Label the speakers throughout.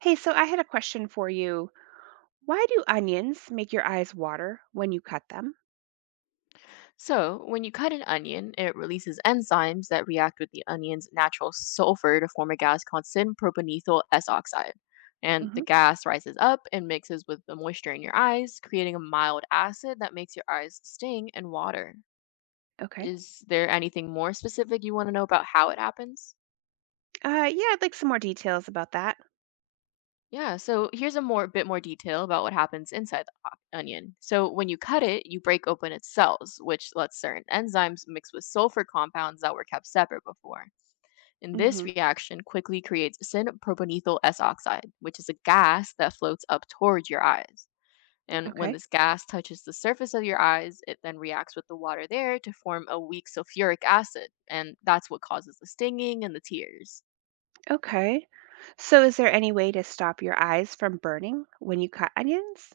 Speaker 1: Hey, so I had a question for you. Why do onions make your eyes water when you cut them?
Speaker 2: So, when you cut an onion, it releases enzymes that react with the onion's natural sulfur to form a gas called synpropanethyl S oxide. And the
Speaker 1: hmm
Speaker 2: gas rises up and mixes with the moisture in your eyes, creating a mild acid that makes your eyes sting and water.
Speaker 1: Okay.
Speaker 2: Is there anything more specific you want to know about how it happens?
Speaker 1: Yeah, I'd like some more details about that.
Speaker 2: Yeah, so here's a more bit more detail about what happens inside the onion. So when you cut it, you break open its cells, which lets certain enzymes mix with sulfur compounds that were kept separate before. And this
Speaker 1: hmm
Speaker 2: reaction quickly creates synproponethyl S oxide, which is a gas that floats up towards your eyes. And when
Speaker 1: Okay.
Speaker 2: this gas touches the surface of your eyes, it then reacts with the water there to form a weak sulfuric acid. And that's what causes the stinging and the tears.
Speaker 1: Okay. So, is there any way to stop your eyes from burning when you cut onions?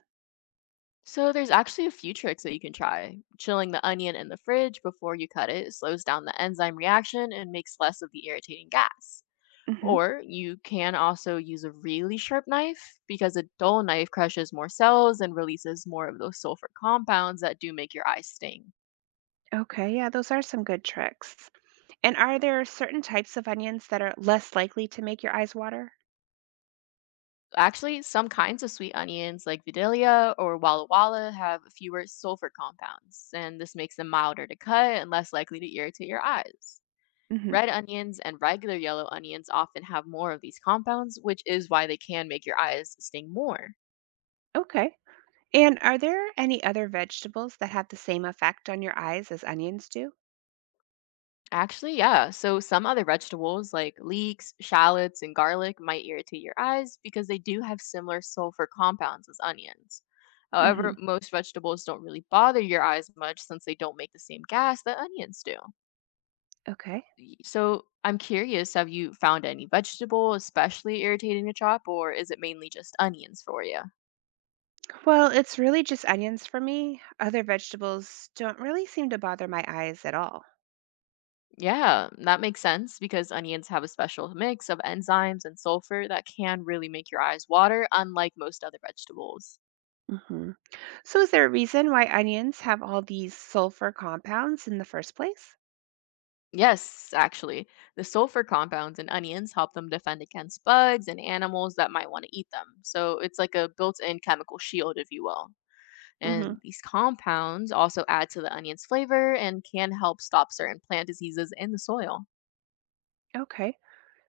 Speaker 2: So there's actually a few tricks that you can try. Chilling the onion in the fridge before you cut it slows down the enzyme reaction and makes less of the irritating gas.
Speaker 1: hmm
Speaker 2: Or you can also use a really sharp knife because a dull knife crushes more cells and releases more of those sulfur compounds that do make your eyes sting.
Speaker 1: Okay. Yeah, those are some good tricks. And are there certain types of onions that are less likely to make your eyes water?
Speaker 2: Actually, some kinds of sweet onions like Vidalia or Walla Walla have fewer sulfur compounds, and this makes them milder to cut and less likely to irritate your eyes.
Speaker 1: hmm
Speaker 2: Red onions and regular yellow onions often have more of these compounds, which is why they can make your eyes sting more.
Speaker 1: Okay. And are there any other vegetables that have the same effect on your eyes as onions do?
Speaker 2: Actually, yeah. So some other vegetables like leeks, shallots, and garlic might irritate your eyes because they do have similar sulfur compounds as onions. However,
Speaker 1: hmm
Speaker 2: most vegetables don't really bother your eyes much since they don't make the same gas that onions do.
Speaker 1: Okay.
Speaker 2: So I'm curious, have you found any vegetable especially irritating to chop, or is it mainly just onions for you?
Speaker 1: Well, it's really just onions for me. Other vegetables don't really seem to bother my eyes at all.
Speaker 2: Yeah, that makes sense because onions have a special mix of enzymes and sulfur that can really make your eyes water, unlike most other vegetables.
Speaker 1: hmm So, is there a reason why onions have all these sulfur compounds in the first place?
Speaker 2: Yes, actually. The sulfur compounds in onions help them defend against bugs and animals that might want to eat them. So it's like a built in chemical shield, if you will.
Speaker 1: hmm
Speaker 2: And these compounds also add to the onion's flavor and can help stop certain plant diseases in the soil.
Speaker 1: Okay.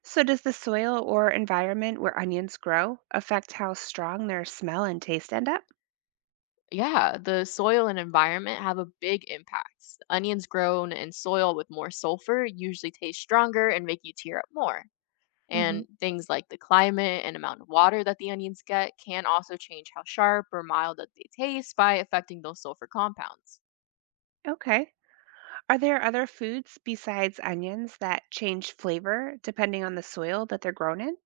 Speaker 1: So, does the soil or environment where onions grow affect how strong their smell and taste end up?
Speaker 2: Yeah, the soil and environment have a big impact. Onions grown in soil with more sulfur usually taste stronger and make you tear up more.
Speaker 1: hmm
Speaker 2: And things like the climate and amount of water that the onions get can also change how sharp or mild that they taste by affecting those sulfur compounds.
Speaker 1: Okay. Are there other foods besides onions that change flavor depending on the soil that they're grown in?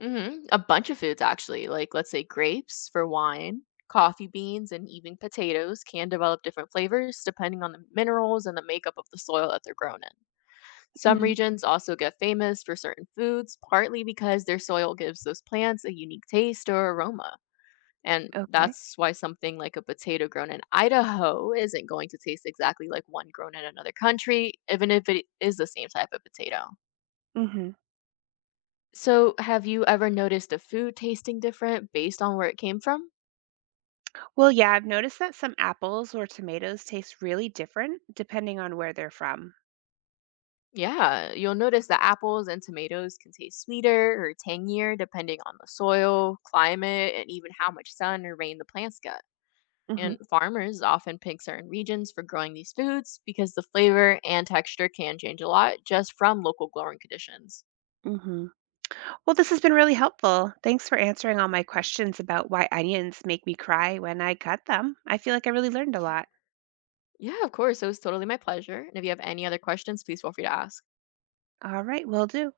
Speaker 2: Hmm. A bunch of foods, actually, like let's say grapes for wine, coffee beans, and even potatoes can develop different flavors depending on the minerals and the makeup of the soil that they're grown in. Some
Speaker 1: hmm
Speaker 2: regions also get famous for certain foods, partly because their soil gives those plants a unique taste or aroma. And
Speaker 1: Okay.
Speaker 2: that's why something like a potato grown in Idaho isn't going to taste exactly like one grown in another country, even if it is the same type of potato.
Speaker 1: hmm
Speaker 2: So, have you ever noticed a food tasting different based on where it came from?
Speaker 1: Well, yeah, I've noticed that some apples or tomatoes taste really different depending on where they're from.
Speaker 2: Yeah, you'll notice that apples and tomatoes can taste sweeter or tangier depending on the soil, climate, and even how much sun or rain the plants get.
Speaker 1: hmm
Speaker 2: And farmers often pick certain regions for growing these foods because the flavor and texture can change a lot just from local growing conditions.
Speaker 1: hmm Well, this has been really helpful. Thanks for answering all my questions about why onions make me cry when I cut them. I feel like I really learned a
Speaker 2: Yeah.
Speaker 1: lot.
Speaker 2: Yeah, of course. It was totally my pleasure. And if you have any other questions, please feel free to ask.
Speaker 1: All right, will do.